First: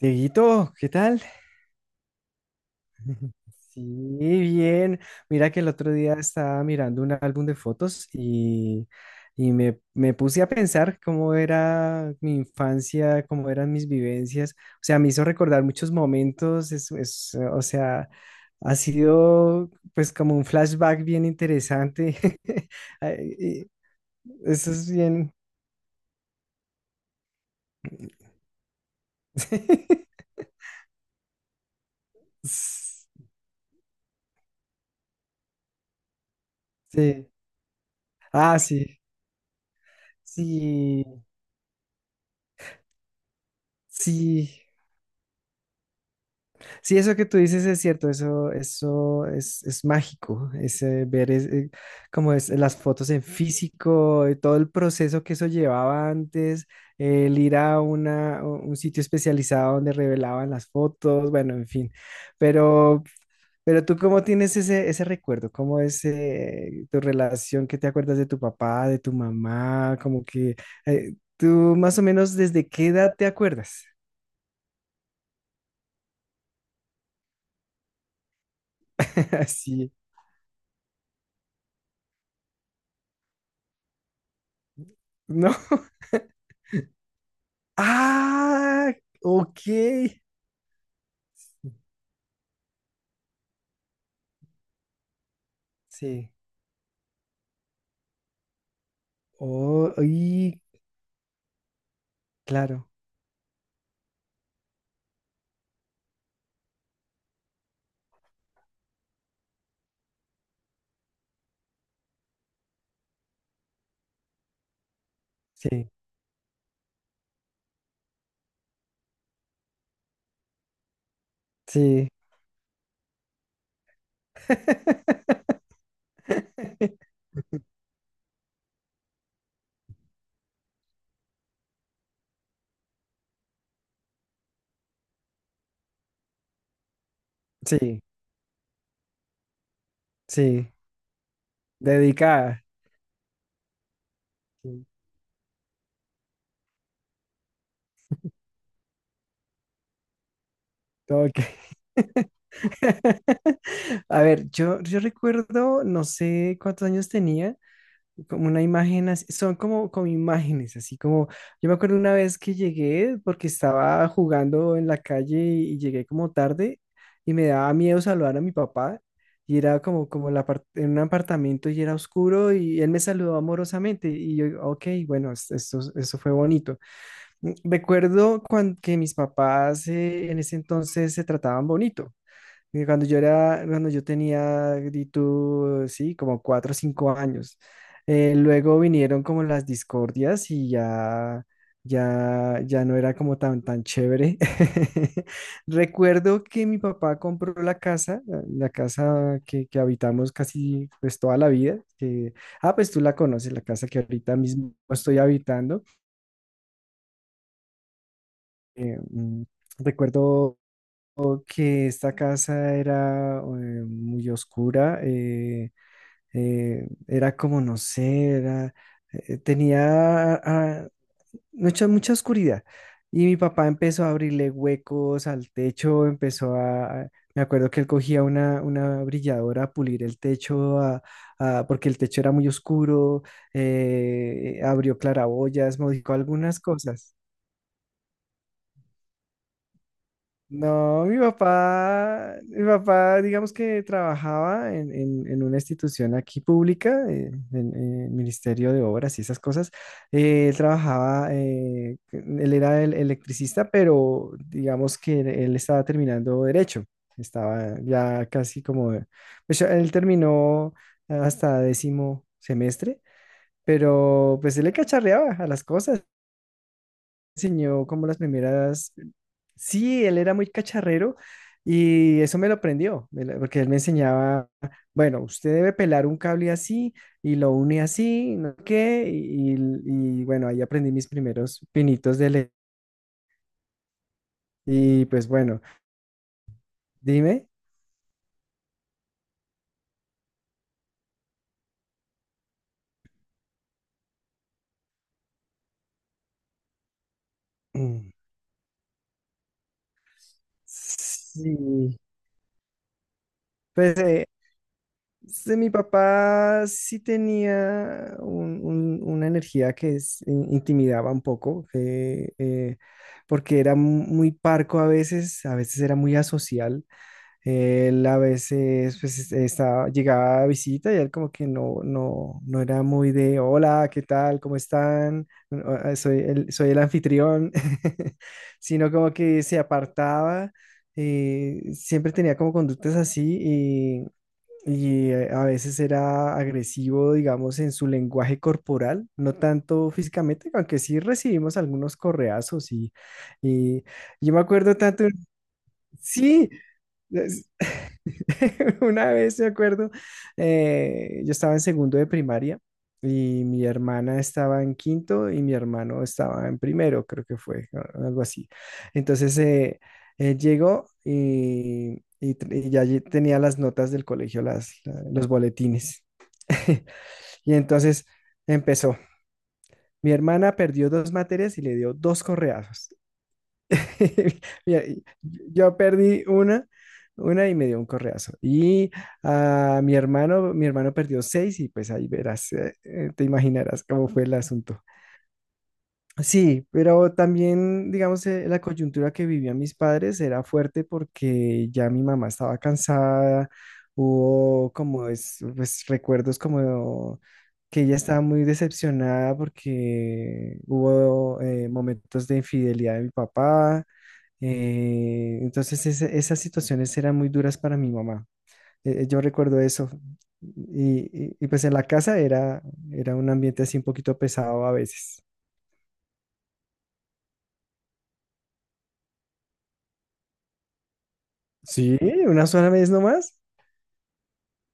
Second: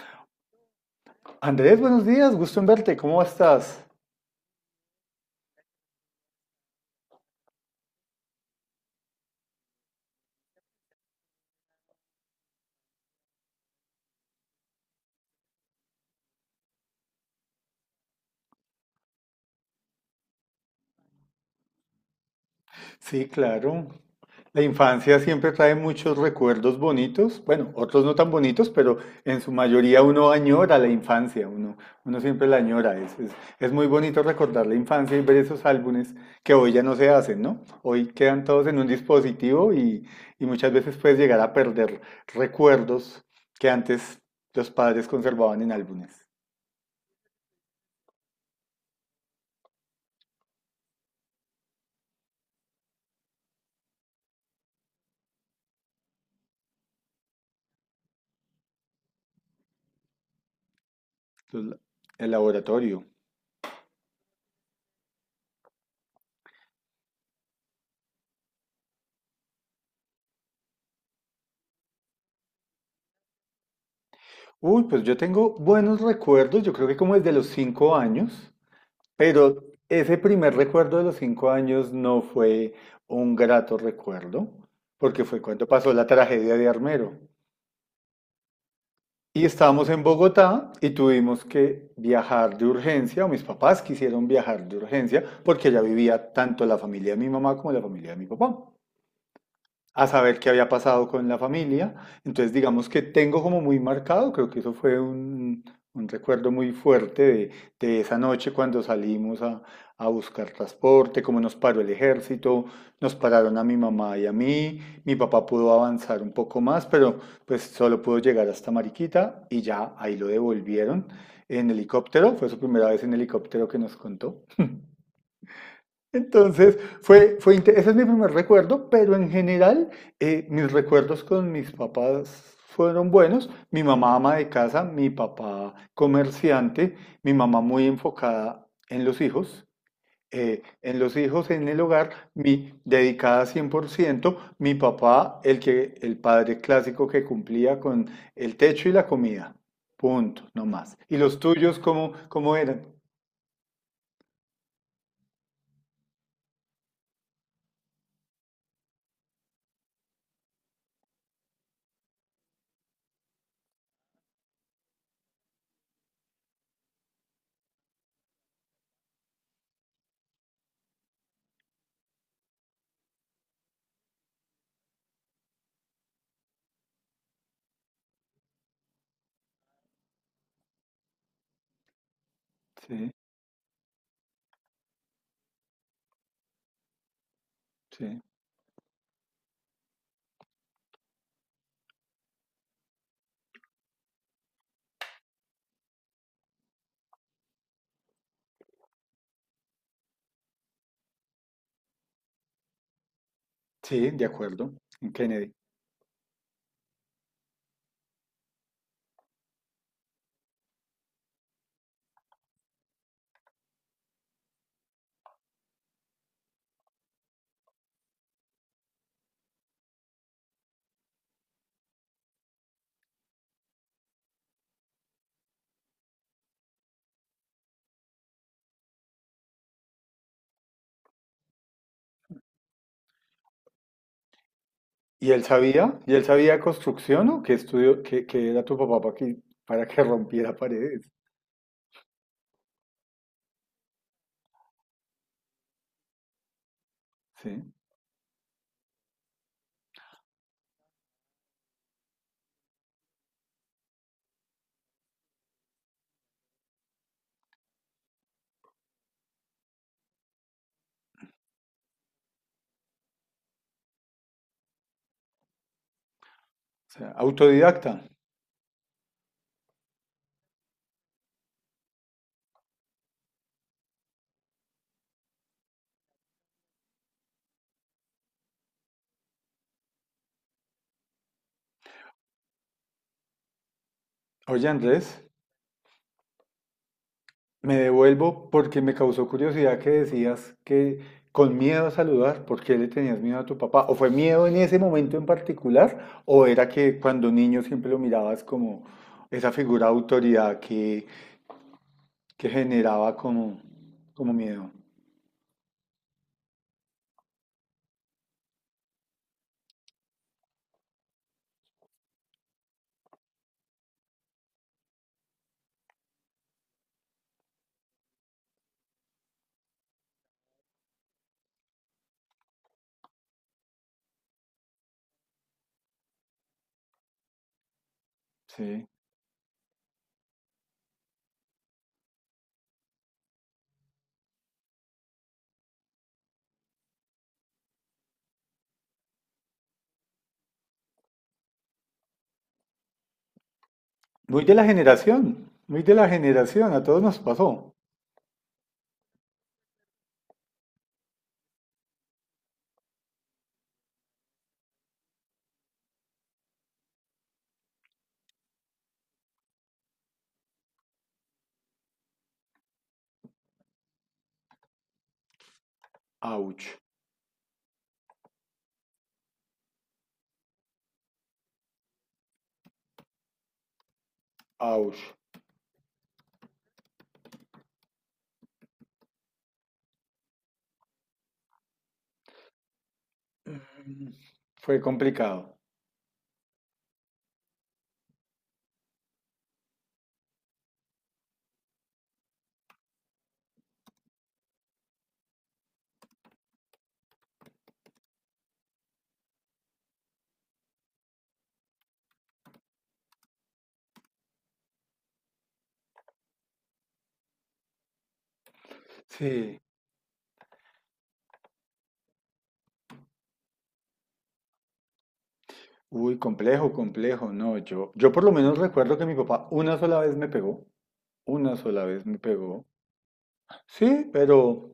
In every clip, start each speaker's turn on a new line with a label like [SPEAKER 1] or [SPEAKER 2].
[SPEAKER 1] Dieguito, ¿qué tal?
[SPEAKER 2] Andrés, buenos días, gusto en verte, ¿cómo
[SPEAKER 1] Sí,
[SPEAKER 2] estás?
[SPEAKER 1] bien. Mira que el otro día estaba mirando un álbum de fotos y me puse a pensar cómo era mi infancia, cómo eran mis vivencias. O sea, me hizo recordar muchos momentos. O sea, ha sido pues como un flashback bien interesante.
[SPEAKER 2] Sí,
[SPEAKER 1] Ay, y
[SPEAKER 2] claro. La
[SPEAKER 1] Eso es
[SPEAKER 2] infancia
[SPEAKER 1] bien.
[SPEAKER 2] siempre trae muchos recuerdos bonitos, bueno, otros no tan bonitos, pero en su mayoría uno añora la infancia, uno siempre la añora. Es muy bonito recordar la infancia y ver esos álbumes que hoy ya no se
[SPEAKER 1] Sí.
[SPEAKER 2] hacen, ¿no? Hoy quedan
[SPEAKER 1] Ah,
[SPEAKER 2] todos en un
[SPEAKER 1] sí.
[SPEAKER 2] dispositivo y muchas veces
[SPEAKER 1] Sí,
[SPEAKER 2] puedes llegar a perder recuerdos que antes
[SPEAKER 1] sí.
[SPEAKER 2] los padres conservaban en álbumes.
[SPEAKER 1] Sí, eso que tú dices es cierto, eso, eso es mágico, es como es, las fotos en físico, todo el proceso que eso llevaba antes, el ir a un sitio especializado donde revelaban las fotos, bueno, en
[SPEAKER 2] Entonces,
[SPEAKER 1] fin.
[SPEAKER 2] el laboratorio.
[SPEAKER 1] Pero, pero tú, ¿cómo tienes ese, ese recuerdo? ¿Cómo es tu relación? ¿Qué te acuerdas de tu papá, de tu mamá? Como que tú más o menos ¿desde qué edad te acuerdas?
[SPEAKER 2] Uy, pues yo tengo buenos recuerdos, yo creo que como desde los 5 años, pero
[SPEAKER 1] Así.
[SPEAKER 2] ese primer recuerdo de los 5 años no fue un grato recuerdo, porque fue
[SPEAKER 1] ¿No?
[SPEAKER 2] cuando pasó la tragedia de Armero.
[SPEAKER 1] Ah,
[SPEAKER 2] Y
[SPEAKER 1] ok.
[SPEAKER 2] estábamos en Bogotá y tuvimos que viajar de urgencia, o mis papás quisieron viajar de urgencia, porque ya vivía
[SPEAKER 1] Sí.
[SPEAKER 2] tanto la familia de mi mamá como la familia de mi papá.
[SPEAKER 1] Oh,
[SPEAKER 2] A saber qué
[SPEAKER 1] y
[SPEAKER 2] había pasado con la familia. Entonces, digamos
[SPEAKER 1] claro.
[SPEAKER 2] que tengo como muy marcado, creo que eso fue un recuerdo muy fuerte de esa noche cuando salimos a buscar transporte, cómo nos paró el ejército, nos pararon a mi mamá y a mí, mi papá pudo
[SPEAKER 1] Sí,
[SPEAKER 2] avanzar un poco más, pero pues solo pudo llegar hasta Mariquita y ya ahí lo devolvieron en
[SPEAKER 1] sí.
[SPEAKER 2] helicóptero, fue su primera vez en helicóptero que nos contó. Entonces, ese es mi primer recuerdo, pero en general, mis recuerdos con mis papás fueron buenos. Mi mamá ama de casa, mi papá comerciante, mi mamá muy
[SPEAKER 1] Sí,
[SPEAKER 2] enfocada en los hijos,
[SPEAKER 1] sí.
[SPEAKER 2] en los hijos, en el hogar,
[SPEAKER 1] Dedicada.
[SPEAKER 2] mi dedicada 100% mi
[SPEAKER 1] Sí.
[SPEAKER 2] papá, el padre clásico que cumplía con el techo y la comida. Punto, no más. ¿Y
[SPEAKER 1] Ok.
[SPEAKER 2] los tuyos cómo, cómo eran?
[SPEAKER 1] A ver, yo recuerdo, no sé cuántos años tenía. Como una imagen, así- son como, como imágenes, así como, yo me acuerdo una vez que llegué porque estaba jugando en la calle y llegué como tarde y me daba miedo saludar a mi papá y era como, como el en un apartamento y era oscuro y él me saludó amorosamente y yo, ok, bueno, esto, eso fue bonito. Mm, recuerdo cuando, que mis papás en ese entonces se trataban bonito. Que cuando
[SPEAKER 2] Sí,
[SPEAKER 1] yo era, cuando yo tenía, di tú, sí, como cuatro o cinco años.
[SPEAKER 2] sí,
[SPEAKER 1] Luego vinieron como las discordias y ya, ya no era como tan, tan chévere. Recuerdo que mi papá compró la casa, la casa que habitamos casi pues toda la vida. Que, ah, pues tú la conoces, la casa que
[SPEAKER 2] sí, de
[SPEAKER 1] ahorita
[SPEAKER 2] acuerdo.
[SPEAKER 1] mismo
[SPEAKER 2] En
[SPEAKER 1] estoy
[SPEAKER 2] Kennedy.
[SPEAKER 1] habitando. Eh, mm, recuerdo que esta casa era muy oscura, era como, no sé, era, tenía mucha, mucha oscuridad. Y mi papá empezó a abrirle huecos al techo, me acuerdo que él cogía una brilladora a pulir el techo, porque el techo era muy oscuro, abrió
[SPEAKER 2] ¿Y él
[SPEAKER 1] claraboyas,
[SPEAKER 2] sabía?
[SPEAKER 1] modificó
[SPEAKER 2] ¿
[SPEAKER 1] algunas cosas.
[SPEAKER 2] construcción o qué estudió, qué, qué era tu papá para que rompiera paredes?
[SPEAKER 1] No, mi papá, digamos que trabajaba en una institución aquí pública,
[SPEAKER 2] Sí.
[SPEAKER 1] en el Ministerio de Obras y esas cosas. Él trabajaba, él era el electricista, pero digamos que él estaba terminando derecho. Estaba ya casi como, pues ya él terminó hasta décimo semestre, pero pues él le cacharreaba a las cosas,
[SPEAKER 2] O sea,
[SPEAKER 1] enseñó
[SPEAKER 2] autodidacta.
[SPEAKER 1] como las primeras. Sí, él era muy cacharrero y eso me lo aprendió, porque él me enseñaba, bueno, usted debe pelar un cable así y lo une así, no sé qué, y bueno, ahí aprendí mis primeros pinitos de
[SPEAKER 2] Oye,
[SPEAKER 1] Y
[SPEAKER 2] Andrés,
[SPEAKER 1] pues bueno, dime.
[SPEAKER 2] me devuelvo porque me causó curiosidad que decías que con miedo a saludar, ¿por qué le tenías miedo a tu papá? ¿O fue miedo en ese momento en particular? ¿O era que cuando niño siempre lo
[SPEAKER 1] Mm.
[SPEAKER 2] mirabas como esa figura de autoridad
[SPEAKER 1] Sí,
[SPEAKER 2] que generaba como,
[SPEAKER 1] pues
[SPEAKER 2] como miedo?
[SPEAKER 1] sí, mi papá sí tenía una energía que intimidaba un poco, porque era muy parco a veces era muy asocial. Él a veces pues, estaba, llegaba a visita y él como que no, no, no era muy de, hola, ¿qué tal? ¿Cómo están? Bueno, ah, ah, soy el, soy el anfitrión,
[SPEAKER 2] Sí.
[SPEAKER 1] sino como que se apartaba. Siempre tenía como conductas así y a veces era agresivo, digamos, en su lenguaje corporal, no tanto físicamente, aunque sí recibimos algunos correazos y yo me
[SPEAKER 2] Muy de la
[SPEAKER 1] acuerdo tanto,
[SPEAKER 2] generación, muy de la
[SPEAKER 1] sí,
[SPEAKER 2] generación, a todos nos pasó.
[SPEAKER 1] una vez, me acuerdo, yo estaba en segundo de primaria y mi hermana estaba en quinto y mi hermano estaba en primero, creo que fue, algo así. Entonces, él llegó y ya allí tenía las notas del colegio, los boletines.
[SPEAKER 2] Ouch,
[SPEAKER 1] Y entonces empezó. Mi hermana perdió dos materias y le dio dos correazos. Mira,
[SPEAKER 2] ouch,
[SPEAKER 1] yo perdí una y me dio un correazo. Y a mi hermano perdió seis y pues ahí verás, te imaginarás cómo fue el
[SPEAKER 2] fue
[SPEAKER 1] asunto.
[SPEAKER 2] complicado.
[SPEAKER 1] Sí, pero también, digamos, la coyuntura que vivían mis padres era fuerte porque ya mi mamá estaba cansada, hubo pues, recuerdos como que ella estaba muy decepcionada porque hubo momentos de infidelidad de mi papá, entonces esas situaciones eran muy duras para mi mamá. Yo
[SPEAKER 2] Sí.
[SPEAKER 1] recuerdo eso. Y pues en la casa era, era un ambiente así un poquito pesado a veces.
[SPEAKER 2] Uy, complejo, complejo. No, yo por lo menos recuerdo que mi papá una sola vez me pegó. Una sola
[SPEAKER 1] Sí,
[SPEAKER 2] vez me
[SPEAKER 1] una
[SPEAKER 2] pegó.
[SPEAKER 1] sola vez nomás.
[SPEAKER 2] Sí, pero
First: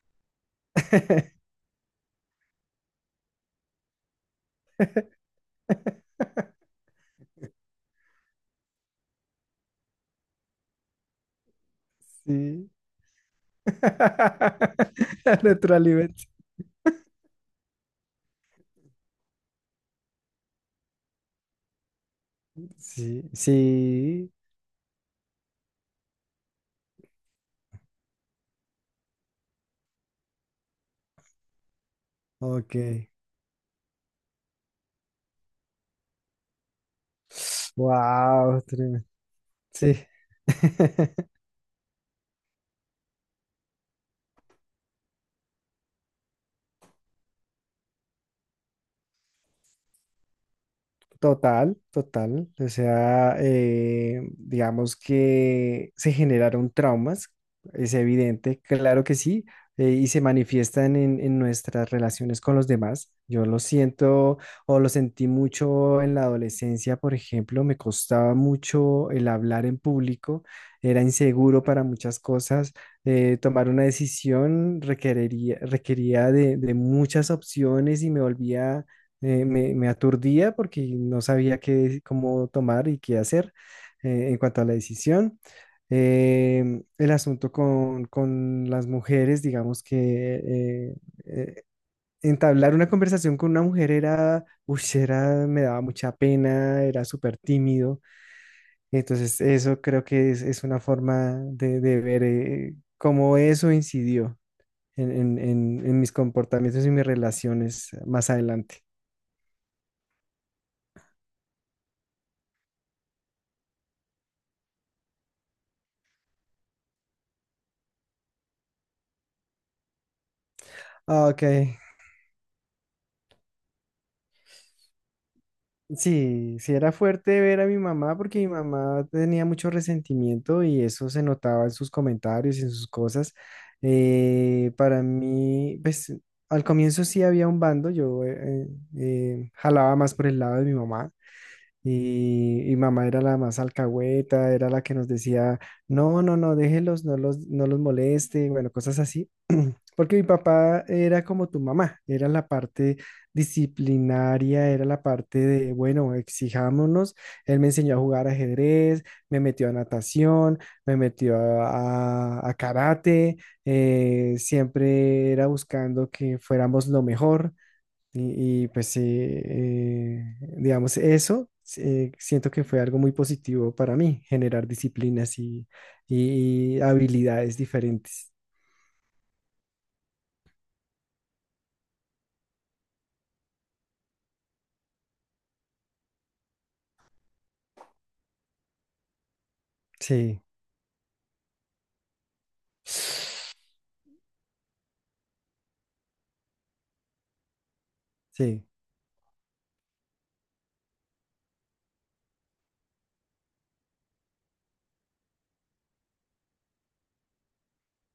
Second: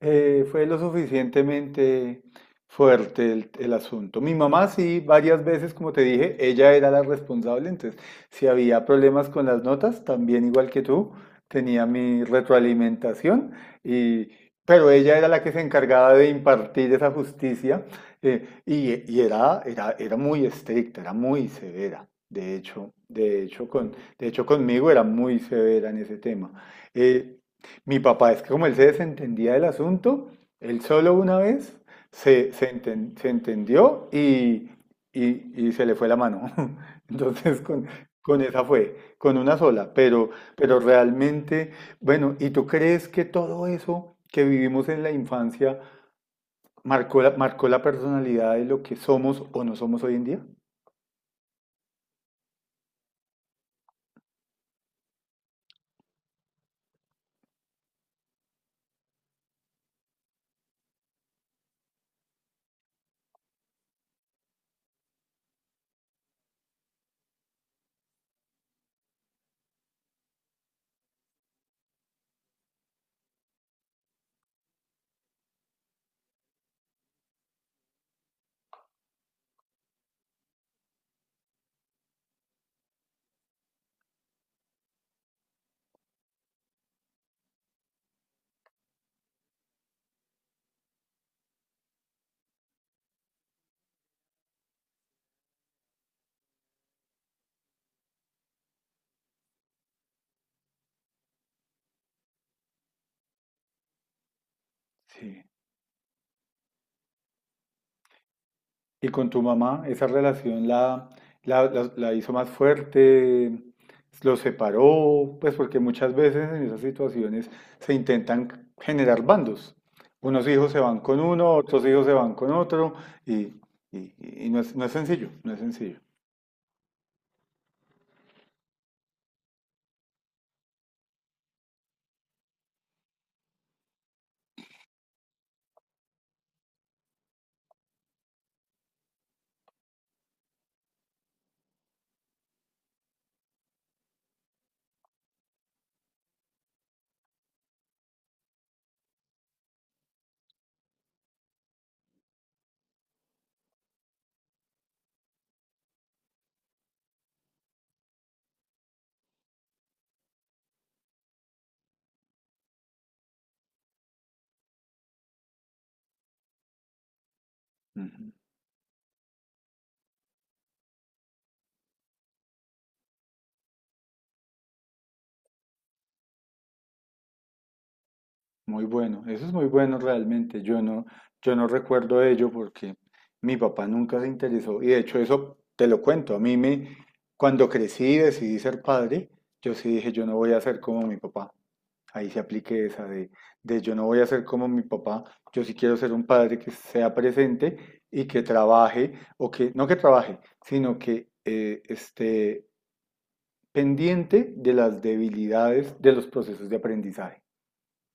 [SPEAKER 2] Fue lo suficientemente fuerte el asunto. Mi mamá sí, varias veces, como te dije, ella era la responsable, entonces si había problemas con las notas, también igual que tú, tenía mi
[SPEAKER 1] Sí.
[SPEAKER 2] retroalimentación, y, pero ella era la que se encargaba
[SPEAKER 1] Retroalimento.
[SPEAKER 2] de impartir esa justicia, y era, era muy estricta, era muy severa.
[SPEAKER 1] Sí,
[SPEAKER 2] De
[SPEAKER 1] sí.
[SPEAKER 2] hecho conmigo era muy severa en ese tema. Eh, Mi papá, es que como él se desentendía del asunto, él solo una vez
[SPEAKER 1] Ok.
[SPEAKER 2] se entendió y se le fue la mano. Entonces, con, con
[SPEAKER 1] Wow,
[SPEAKER 2] esa fue,
[SPEAKER 1] tremendo.
[SPEAKER 2] con una sola,
[SPEAKER 1] Sí.
[SPEAKER 2] pero realmente, bueno, ¿y tú crees que todo eso que vivimos en la infancia marcó la personalidad de lo que somos o no somos hoy en día?
[SPEAKER 1] Total, total. O sea, digamos que se generaron traumas, es evidente, claro que sí, y se manifiestan en nuestras relaciones con los demás. Yo lo siento o lo sentí mucho en la adolescencia, por ejemplo, me costaba mucho el hablar en público, era inseguro para muchas cosas. Tomar una decisión requería de muchas opciones y me volvía me aturdía porque no sabía qué, cómo tomar y qué hacer en cuanto a la decisión. El asunto con las mujeres, digamos que eh, eh, entablar una conversación con una mujer era, uy, era, me daba mucha pena, era súper tímido. Entonces, eso creo que es una forma de ver cómo eso incidió
[SPEAKER 2] Sí.
[SPEAKER 1] en mis comportamientos y mis relaciones más adelante.
[SPEAKER 2] Y con tu mamá, ¿esa relación la hizo más fuerte? ¿Los separó? Pues porque muchas veces en esas situaciones se intentan generar bandos. Unos hijos se van con
[SPEAKER 1] Ah, ok.
[SPEAKER 2] uno, otros hijos se van con otro, y, y- y no es, no es sencillo, no es sencillo.
[SPEAKER 1] Sí, sí era fuerte ver a mi mamá porque mi mamá tenía mucho resentimiento y eso se notaba en sus comentarios y en sus cosas. Para mí, pues al comienzo sí había un bando, yo jalaba más por el lado de mi mamá y mamá era la más alcahueta, era la que nos decía, no, no, no, déjelos, no los moleste, bueno, cosas así. Porque mi papá era como tu mamá, era la parte disciplinaria, era la parte de, bueno, exijámonos. Él me enseñó a jugar ajedrez, me metió a natación, me metió a karate, siempre era buscando que fuéramos lo mejor.
[SPEAKER 2] Ujú.
[SPEAKER 1] Pues, digamos, eso siento que fue algo muy positivo para mí, generar disciplinas y habilidades diferentes.
[SPEAKER 2] Muy bueno, eso es muy bueno realmente. Yo no recuerdo ello porque mi papá nunca se interesó. Y de hecho, eso te lo cuento. Cuando crecí y decidí ser padre, yo sí dije, yo no
[SPEAKER 1] Sí.
[SPEAKER 2] voy a ser como mi papá. Ahí se aplique esa de yo no voy a ser como mi papá. Yo sí quiero ser un padre que sea presente y que
[SPEAKER 1] Sí,
[SPEAKER 2] trabaje, o que, no que trabaje, sino que esté pendiente de las debilidades de los procesos de aprendizaje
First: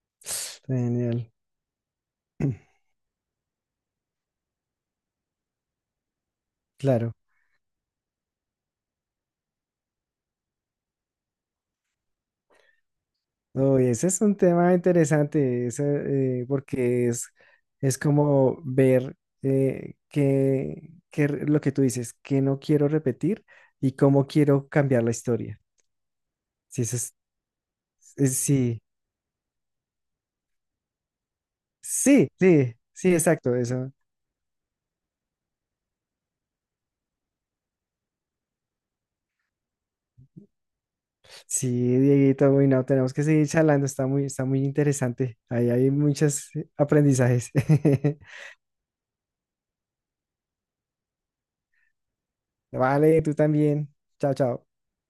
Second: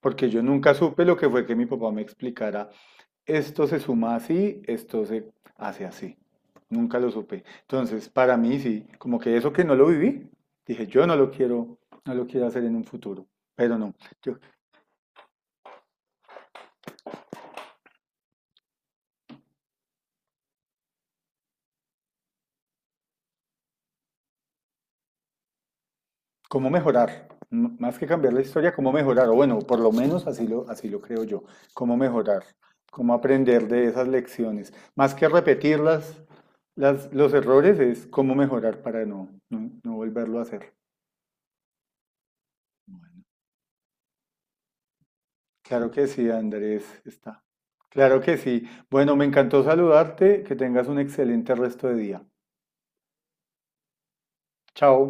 [SPEAKER 2] porque yo nunca supe lo
[SPEAKER 1] genial.
[SPEAKER 2] que fue que mi papá me explicara, esto se suma así, esto se hace así. Nunca lo
[SPEAKER 1] Claro.
[SPEAKER 2] supe. Entonces, para mí sí, como que eso que no lo viví, dije, yo no lo quiero, no lo quiero hacer en un futuro, pero
[SPEAKER 1] Uy,
[SPEAKER 2] no.
[SPEAKER 1] ese es un
[SPEAKER 2] Yo,
[SPEAKER 1] tema interesante, ese, porque es como ver qué, lo que tú dices, que no quiero repetir y cómo quiero cambiar la historia.
[SPEAKER 2] ¿cómo
[SPEAKER 1] Sí,
[SPEAKER 2] mejorar? M- Más que cambiar la historia,
[SPEAKER 1] sí,
[SPEAKER 2] ¿cómo mejorar? O bueno, por lo menos así lo creo yo. ¿Cómo
[SPEAKER 1] sí,
[SPEAKER 2] mejorar?
[SPEAKER 1] sí, sí,
[SPEAKER 2] ¿Cómo
[SPEAKER 1] exacto,
[SPEAKER 2] aprender de
[SPEAKER 1] eso.
[SPEAKER 2] esas lecciones? Más que repetir los errores es cómo mejorar para no volverlo a hacer.
[SPEAKER 1] Sí, Dieguito, uy, no, tenemos que seguir charlando, está muy interesante. Ahí
[SPEAKER 2] Claro
[SPEAKER 1] hay
[SPEAKER 2] que sí,
[SPEAKER 1] muchos
[SPEAKER 2] Andrés, está.
[SPEAKER 1] aprendizajes.
[SPEAKER 2] Claro que sí. Bueno, me encantó saludarte, que tengas un excelente resto de día.
[SPEAKER 1] Vale, tú también. Chao, chao.
[SPEAKER 2] Chao.